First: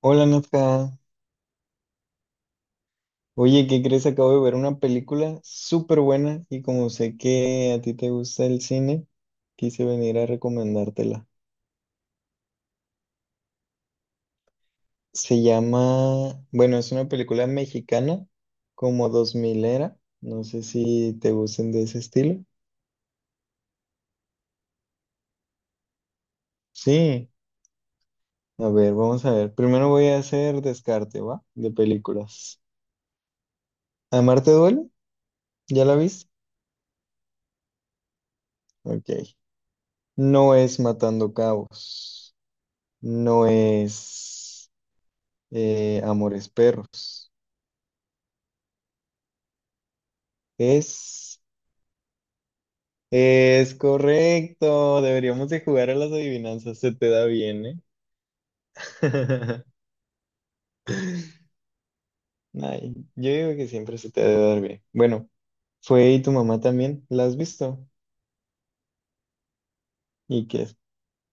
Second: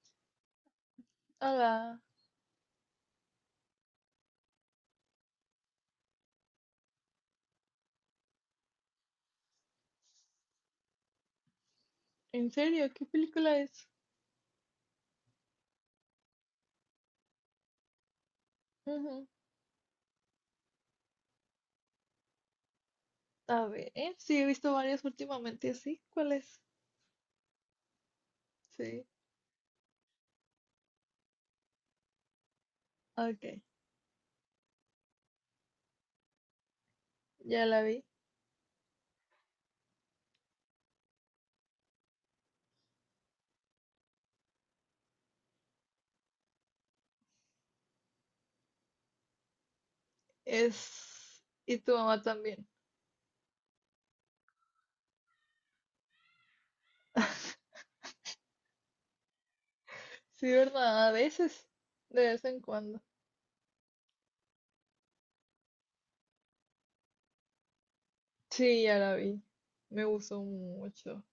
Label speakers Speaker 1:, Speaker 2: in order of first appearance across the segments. Speaker 1: Hola Nazca,
Speaker 2: Hola,
Speaker 1: oye, ¿qué crees? Acabo de ver una película súper buena y como sé que a ti te gusta el cine, quise venir a recomendártela.
Speaker 2: ¿en serio? ¿Qué película es?
Speaker 1: Se llama, bueno, es una película mexicana, como
Speaker 2: Ujú.
Speaker 1: 2000 era, no sé si te gusten de ese estilo.
Speaker 2: A ver, sí, he visto varias últimamente, ¿sí? ¿Cuál es?
Speaker 1: Sí, a ver,
Speaker 2: Sí,
Speaker 1: vamos a ver. Primero voy a hacer descarte, ¿va? De películas.
Speaker 2: ok,
Speaker 1: ¿Amarte duele? ¿Ya la viste?
Speaker 2: ya la vi.
Speaker 1: Ok. No es Matando Cabos. No es. Amores Perros. Es,
Speaker 2: Es... Y tu mamá también.
Speaker 1: es correcto. Deberíamos de jugar a las adivinanzas. Se te da bien, ¿eh?
Speaker 2: Sí, ¿verdad? A veces, de vez en
Speaker 1: Ay,
Speaker 2: cuando.
Speaker 1: yo digo que siempre se te debe dar bien. Bueno, fue y tu mamá también. ¿La has visto?
Speaker 2: Sí, ya la vi. Me gustó
Speaker 1: ¿Y qué,
Speaker 2: mucho.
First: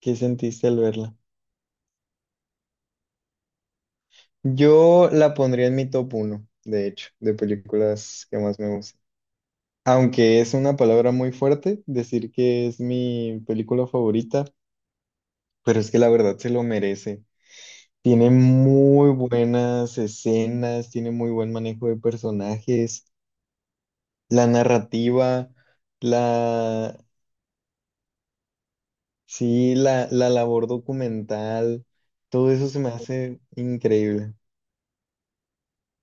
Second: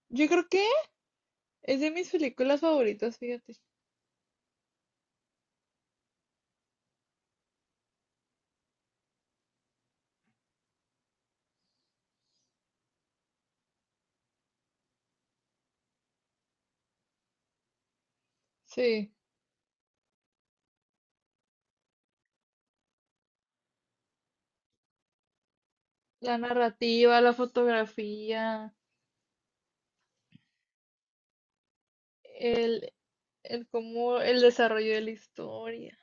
Speaker 1: qué
Speaker 2: Yo creo que
Speaker 1: sentiste al verla?
Speaker 2: es de mis películas favoritas, fíjate.
Speaker 1: Yo la pondría en mi top uno de hecho, de películas que más me gustan. Aunque es una palabra muy fuerte decir que es mi película favorita, pero es que la verdad se lo merece. Tiene muy
Speaker 2: Sí,
Speaker 1: buenas escenas, tiene muy buen manejo de personajes, la narrativa,
Speaker 2: la
Speaker 1: la,
Speaker 2: narrativa, la fotografía,
Speaker 1: sí, la labor documental, todo eso se me
Speaker 2: el,
Speaker 1: hace
Speaker 2: el cómo,
Speaker 1: increíble.
Speaker 2: el desarrollo de la historia.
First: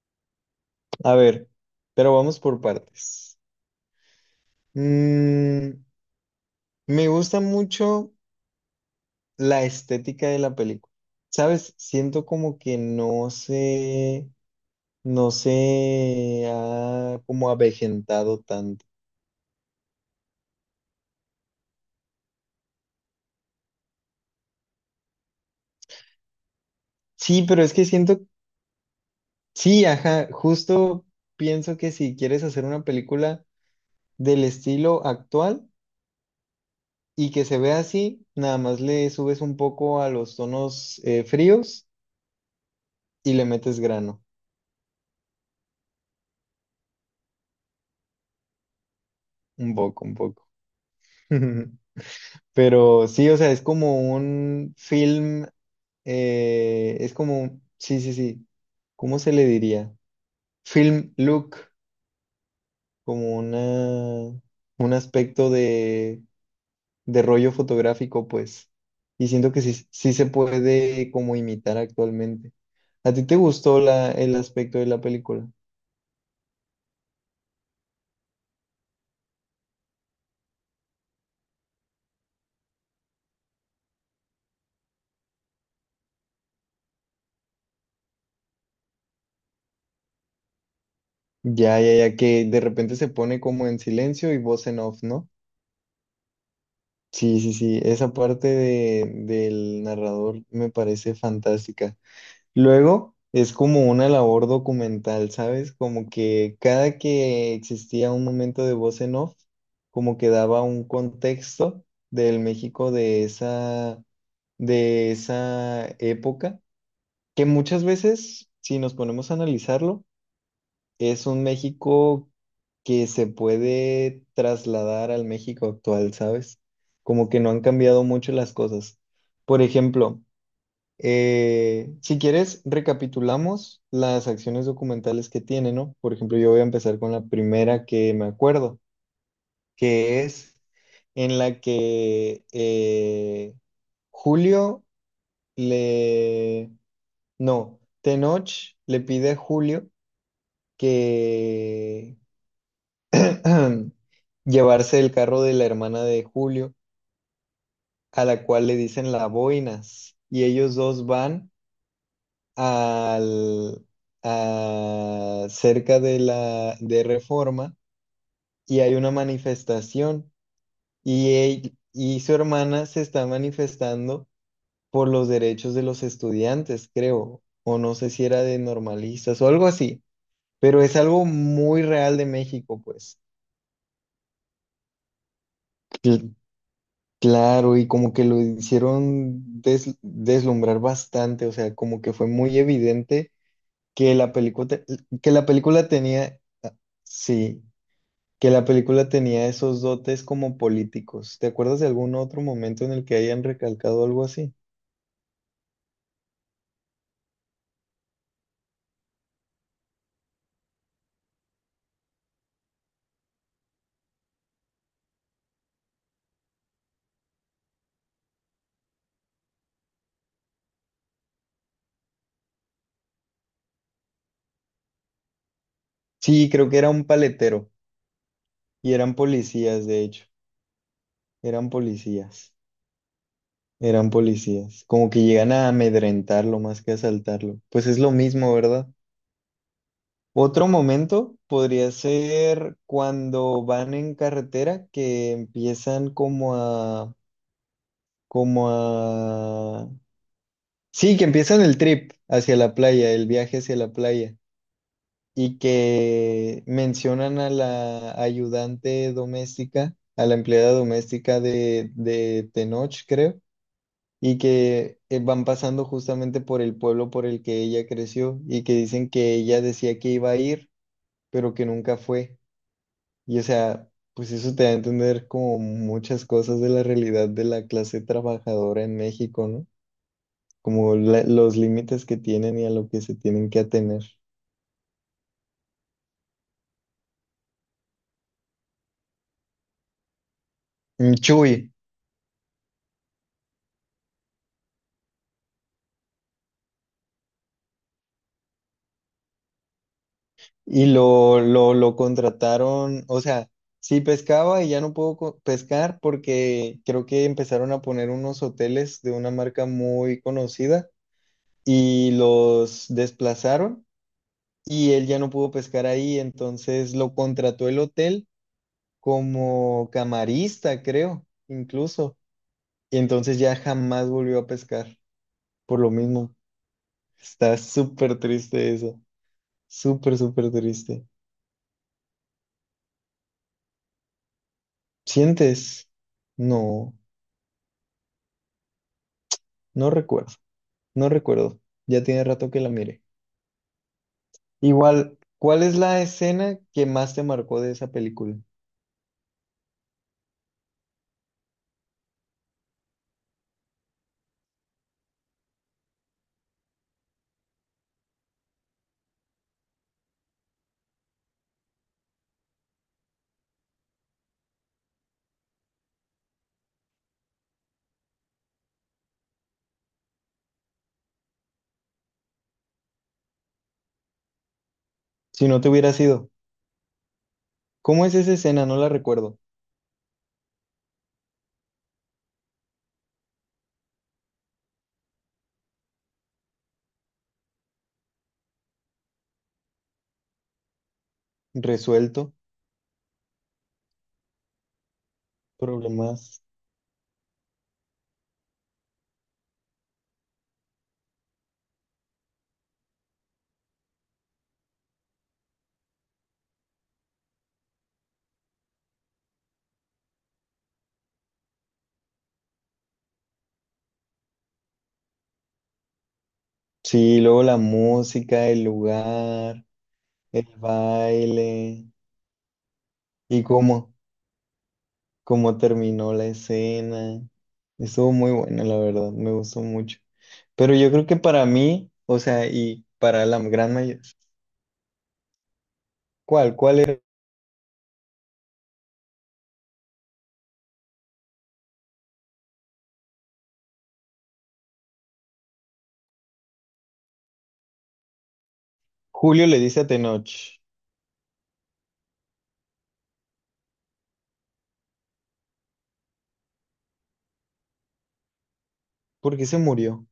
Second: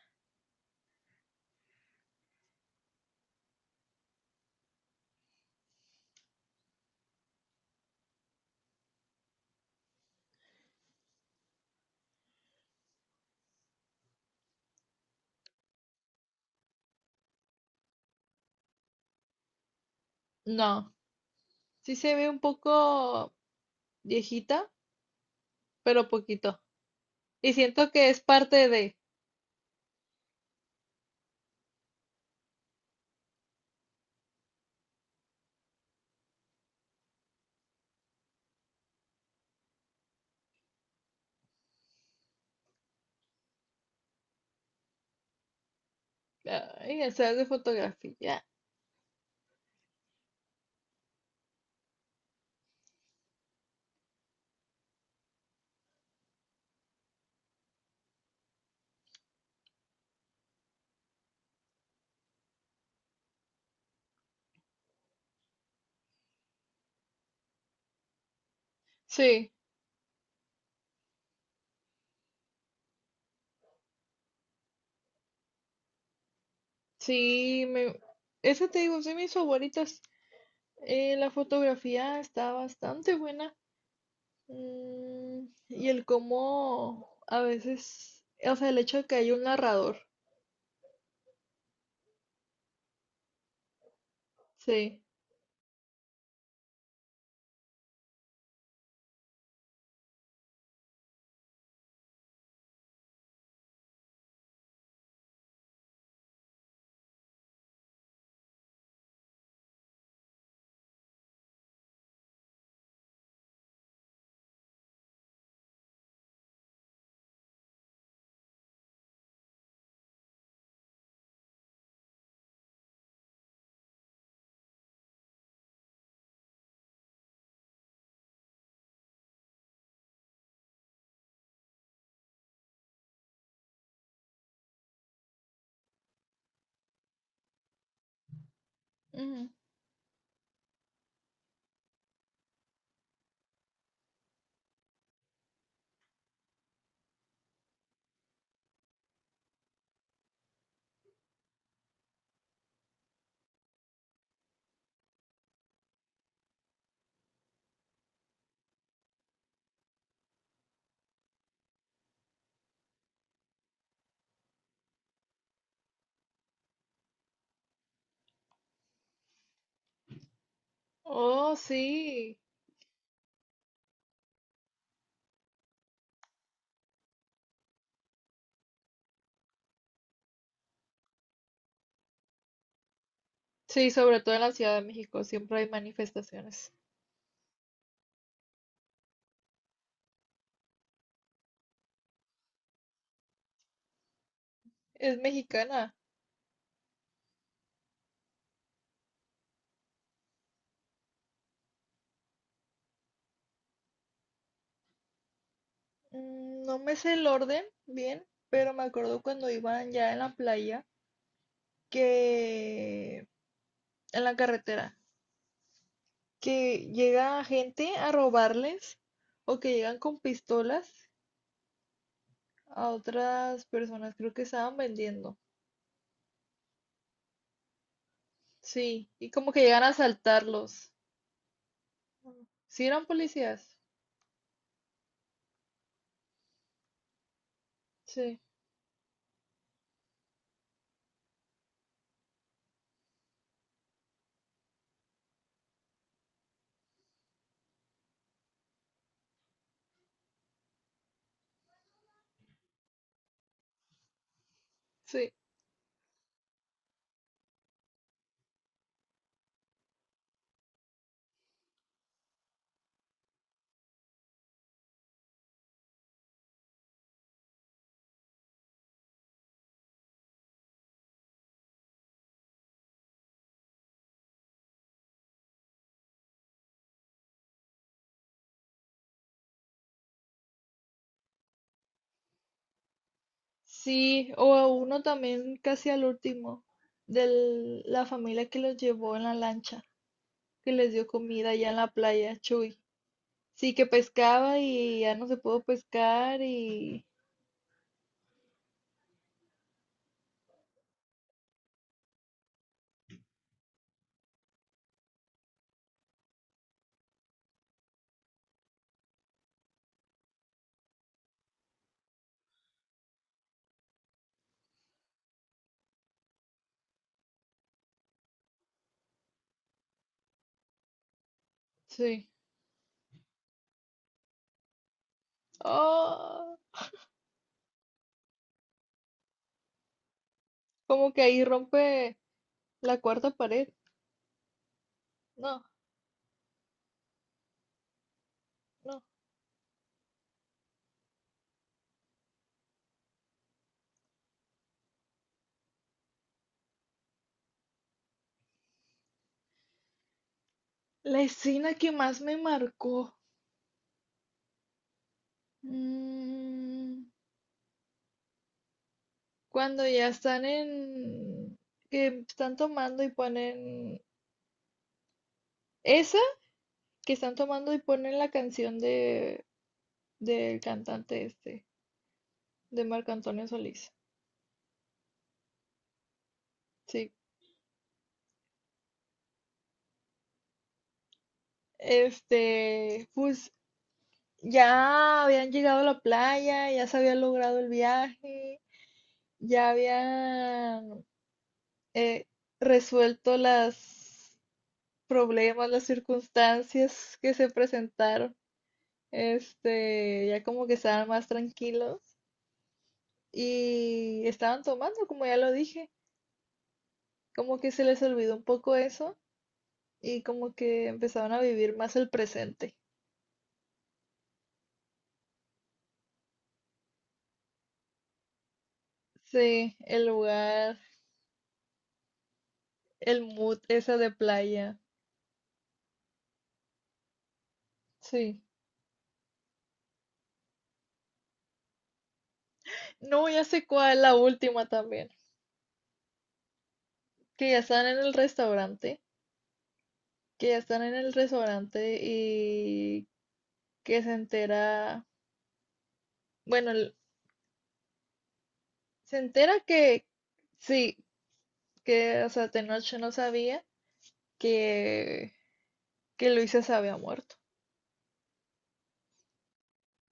Speaker 1: A ver, pero vamos por partes. Mm, me gusta mucho la estética de la película. ¿Sabes? Siento como que no se ha como avejentado tanto.
Speaker 2: No. Sí se ve un poco viejita, pero poquito.
Speaker 1: Sí,
Speaker 2: Y
Speaker 1: pero es que
Speaker 2: siento que es
Speaker 1: siento.
Speaker 2: parte de,
Speaker 1: Sí, ajá, justo pienso que si quieres hacer una película del estilo actual y que se vea así, nada más le subes un poco a los tonos fríos y le metes grano,
Speaker 2: ay, el ser de fotografía.
Speaker 1: un poco, un poco. Pero sí, o sea, es como un film, es como, sí, sí, sí, ¿cómo se le diría? Film look, como una, un aspecto de rollo fotográfico, pues. Y
Speaker 2: Sí,
Speaker 1: siento que sí, sí se puede como imitar actualmente. ¿A ti te gustó el aspecto de la película?
Speaker 2: sí, esa te digo, sí, mis favoritas. La fotografía está bastante buena. Y el cómo a veces, o sea, el hecho de que hay un narrador.
Speaker 1: Ya, ya, ya, que de repente se pone como en silencio y voz en
Speaker 2: Sí.
Speaker 1: off, ¿no? Sí, sí, sí, esa del narrador me parece fantástica. Luego es como una labor documental, ¿sabes? Como que cada que existía un momento de voz en off, como que daba un contexto del México de esa época, que muchas veces, si nos ponemos a analizarlo, es un México que se puede trasladar al México actual, ¿sabes? Como que no han cambiado mucho las cosas. Por ejemplo, si quieres, recapitulamos las acciones documentales que tiene, ¿no? Por ejemplo, yo voy a empezar con la primera que me acuerdo,
Speaker 2: Ujú.
Speaker 1: que es en la que Julio le No, Tenoch le pide a Julio que llevarse el carro de la hermana de Julio, a la cual le dicen la boinas, y ellos dos van al cerca de la de Reforma y hay una manifestación y
Speaker 2: Oh,
Speaker 1: él y su
Speaker 2: sí.
Speaker 1: hermana se está manifestando por los derechos de los estudiantes, creo, o no sé si era de normalistas o algo así. Pero es algo muy real de México, pues.
Speaker 2: Sí, sobre todo en la Ciudad de México siempre hay
Speaker 1: Cl-
Speaker 2: manifestaciones.
Speaker 1: claro, y como que lo hicieron deslumbrar bastante, o sea, como que fue muy evidente que la película,
Speaker 2: Es
Speaker 1: que la película
Speaker 2: mexicana.
Speaker 1: tenía, sí, que la película tenía esos dotes como políticos. ¿Te acuerdas de algún otro momento en el que hayan recalcado algo así?
Speaker 2: No me sé el orden bien, pero me acuerdo cuando iban ya en la playa, que en la carretera, que llega gente a robarles o que llegan con pistolas a otras personas, creo que estaban vendiendo.
Speaker 1: Sí, creo que era un paletero, y
Speaker 2: Sí,
Speaker 1: eran
Speaker 2: y como que llegan
Speaker 1: policías,
Speaker 2: a
Speaker 1: de hecho,
Speaker 2: asaltarlos.
Speaker 1: eran policías.
Speaker 2: Sí, eran policías.
Speaker 1: Eran policías, como que llegan a amedrentarlo más que a asaltarlo. Pues es lo
Speaker 2: Sí,
Speaker 1: mismo, ¿verdad? Otro momento podría ser cuando van en carretera que empiezan como a, sí, que empiezan el trip hacia la playa, el viaje hacia la playa,
Speaker 2: sí.
Speaker 1: y que mencionan a la ayudante doméstica, a la empleada doméstica de Tenoch, creo, y que van pasando justamente por el pueblo por el que ella creció, y que dicen que ella decía que iba a ir, pero que nunca fue. Y o sea, pues eso te da a entender como muchas cosas de la realidad de la clase trabajadora en México, ¿no? Como los límites que tienen y a lo que se tienen que atener.
Speaker 2: Sí, o a uno también casi al último, de la familia que los llevó en la lancha, que les dio
Speaker 1: Mm,
Speaker 2: comida
Speaker 1: Chuy,
Speaker 2: allá en la playa, Chuy. Sí, que pescaba y ya no se pudo pescar y
Speaker 1: y lo contrataron, o sea, sí pescaba y ya no puedo pescar porque creo que empezaron a poner unos hoteles de una marca muy conocida y los desplazaron y él ya no pudo pescar ahí, entonces lo contrató el hotel como camarista, creo, incluso.
Speaker 2: sí.
Speaker 1: Y entonces ya jamás volvió a pescar, por lo mismo.
Speaker 2: Oh,
Speaker 1: Está súper triste eso, súper, súper triste.
Speaker 2: como que ahí rompe la cuarta pared. No,
Speaker 1: ¿Sientes? No,
Speaker 2: no.
Speaker 1: no recuerdo, no recuerdo. Ya tiene rato que la miré. Igual, ¿cuál es la escena que más te marcó de esa película?
Speaker 2: La escena que más me marcó. mm, Cuando ya están en... que están tomando y ponen... Esa que están tomando y ponen la canción de del cantante este, de Marco Antonio Solís.
Speaker 1: Si no te hubiera sido,
Speaker 2: Sí.
Speaker 1: ¿cómo es esa escena? No la recuerdo.
Speaker 2: Este, pues ya habían llegado a la playa, ya se había logrado el viaje, ya habían eh,
Speaker 1: Resuelto,
Speaker 2: resuelto los problemas, las
Speaker 1: problemas.
Speaker 2: circunstancias que se presentaron. Este, ya como que estaban más tranquilos y estaban tomando, como ya lo dije, como que se les olvidó un poco eso y como que empezaron a vivir más el presente.
Speaker 1: Sí, luego la música, el lugar,
Speaker 2: Sí, el
Speaker 1: el
Speaker 2: lugar,
Speaker 1: baile.
Speaker 2: el
Speaker 1: Y
Speaker 2: mood
Speaker 1: cómo,
Speaker 2: esa de playa.
Speaker 1: cómo terminó la escena. Estuvo muy
Speaker 2: Sí.
Speaker 1: buena, la verdad, me gustó mucho. Pero yo creo que para mí, o sea, y para
Speaker 2: No,
Speaker 1: la
Speaker 2: ya sé
Speaker 1: gran
Speaker 2: cuál,
Speaker 1: mayoría.
Speaker 2: la última también.
Speaker 1: ¿Cuál? ¿Cuál era?
Speaker 2: Que ya están en el restaurante, que ya están en el restaurante y que se entera, bueno, el- se
Speaker 1: Julio le
Speaker 2: entera
Speaker 1: dice a
Speaker 2: que
Speaker 1: Tenoch,
Speaker 2: sí, que, o sea, Tenoch no sabía que, que Luisa se había muerto.
Speaker 1: ¿por qué se murió?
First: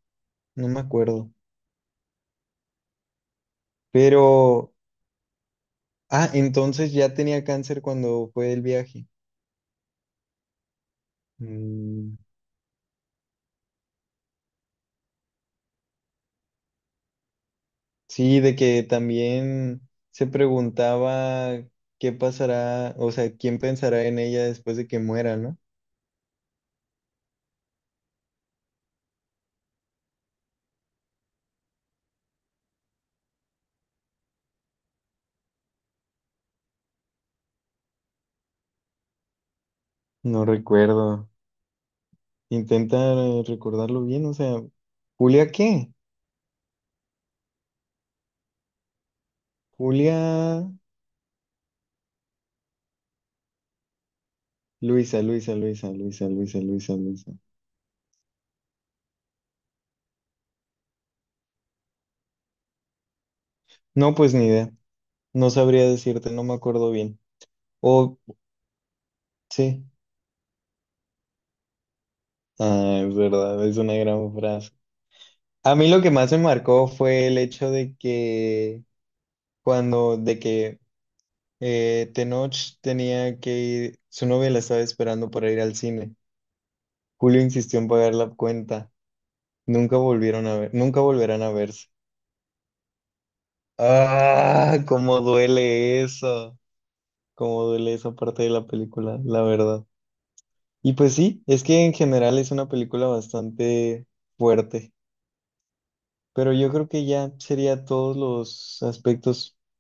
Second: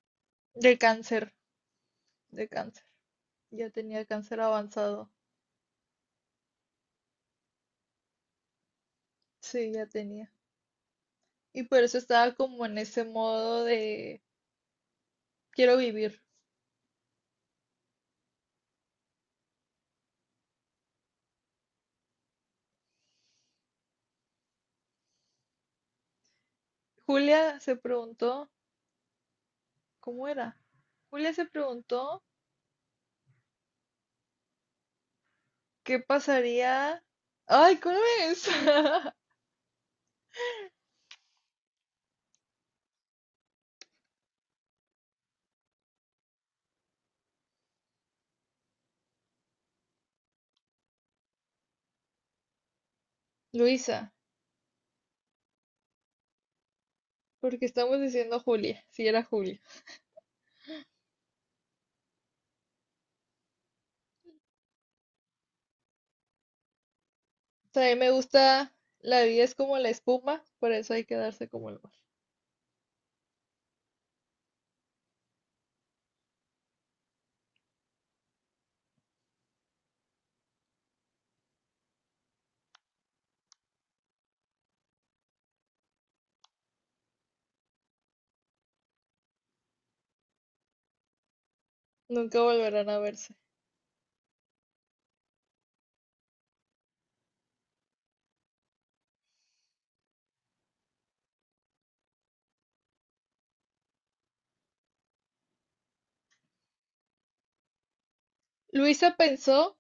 Speaker 1: No
Speaker 2: De
Speaker 1: me
Speaker 2: cáncer,
Speaker 1: acuerdo.
Speaker 2: de cáncer. Ya tenía cáncer
Speaker 1: Pero,
Speaker 2: avanzado.
Speaker 1: ah, entonces ya tenía cáncer cuando fue el viaje.
Speaker 2: Sí, ya tenía. Y por eso
Speaker 1: Mm,
Speaker 2: estaba como en ese modo de quiero vivir.
Speaker 1: sí, de que también se preguntaba qué pasará, o sea, quién pensará en ella después de que muera, ¿no?
Speaker 2: Julia se preguntó, ¿cómo era? Julia se preguntó. ¿Qué pasaría? Ay, ¿cómo es?
Speaker 1: No recuerdo. Intenta recordarlo bien, o sea, ¿Julia qué? Julia,
Speaker 2: Luisa,
Speaker 1: Luisa, Luisa, Luisa, Luisa, Luisa, Luisa, Luisa.
Speaker 2: porque estamos diciendo Julia, si era Julia.
Speaker 1: No, pues ni idea. No sabría decirte, no me acuerdo bien.
Speaker 2: O sea, a mí me
Speaker 1: O
Speaker 2: gusta, la vida es como
Speaker 1: sí.
Speaker 2: la espuma, por eso hay que darse como el mar.
Speaker 1: Ah, es verdad, es una gran frase. A mí lo que más me marcó fue el hecho de que cuando, de que Tenoch tenía que ir, su novia la estaba esperando para ir al cine. Julio insistió en pagar la cuenta. Nunca volvieron a ver, nunca volverán a verse.
Speaker 2: Nunca volverán a verse.
Speaker 1: Ah, cómo duele eso, cómo duele esa parte de la película, la verdad. Y pues sí, es que en general es una película bastante fuerte, pero yo creo que ya sería todos los
Speaker 2: Luisa
Speaker 1: aspectos.
Speaker 2: pensó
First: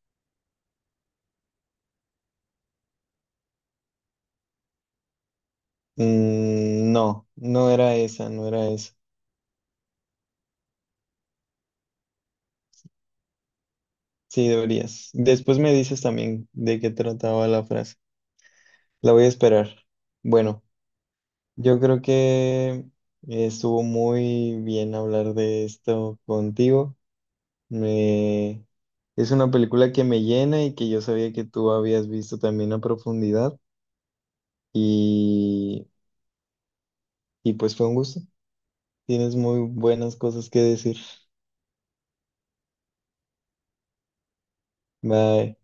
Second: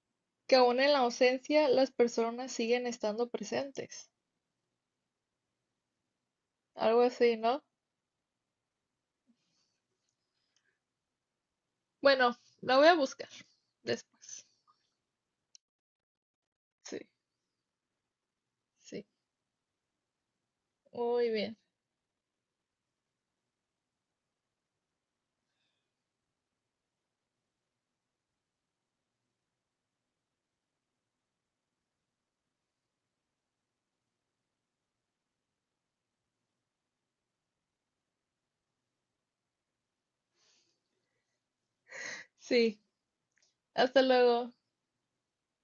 Speaker 2: que aún en la ausencia las personas siguen estando presentes.
Speaker 1: Mm,
Speaker 2: Algo
Speaker 1: no,
Speaker 2: así, ¿no?
Speaker 1: no era esa, no era esa.
Speaker 2: Bueno, la voy a buscar después.
Speaker 1: Sí, deberías. Después me dices también de qué
Speaker 2: Sí,
Speaker 1: trataba la frase.
Speaker 2: sí.
Speaker 1: La voy a esperar. Bueno,
Speaker 2: Muy bien.
Speaker 1: yo creo que estuvo muy bien hablar de esto contigo. Me... Es una película que me llena y que yo sabía que tú habías visto también a profundidad y, y pues fue un gusto. Tienes muy buenas cosas que decir.
Speaker 2: Sí, hasta luego.
Speaker 1: Bye.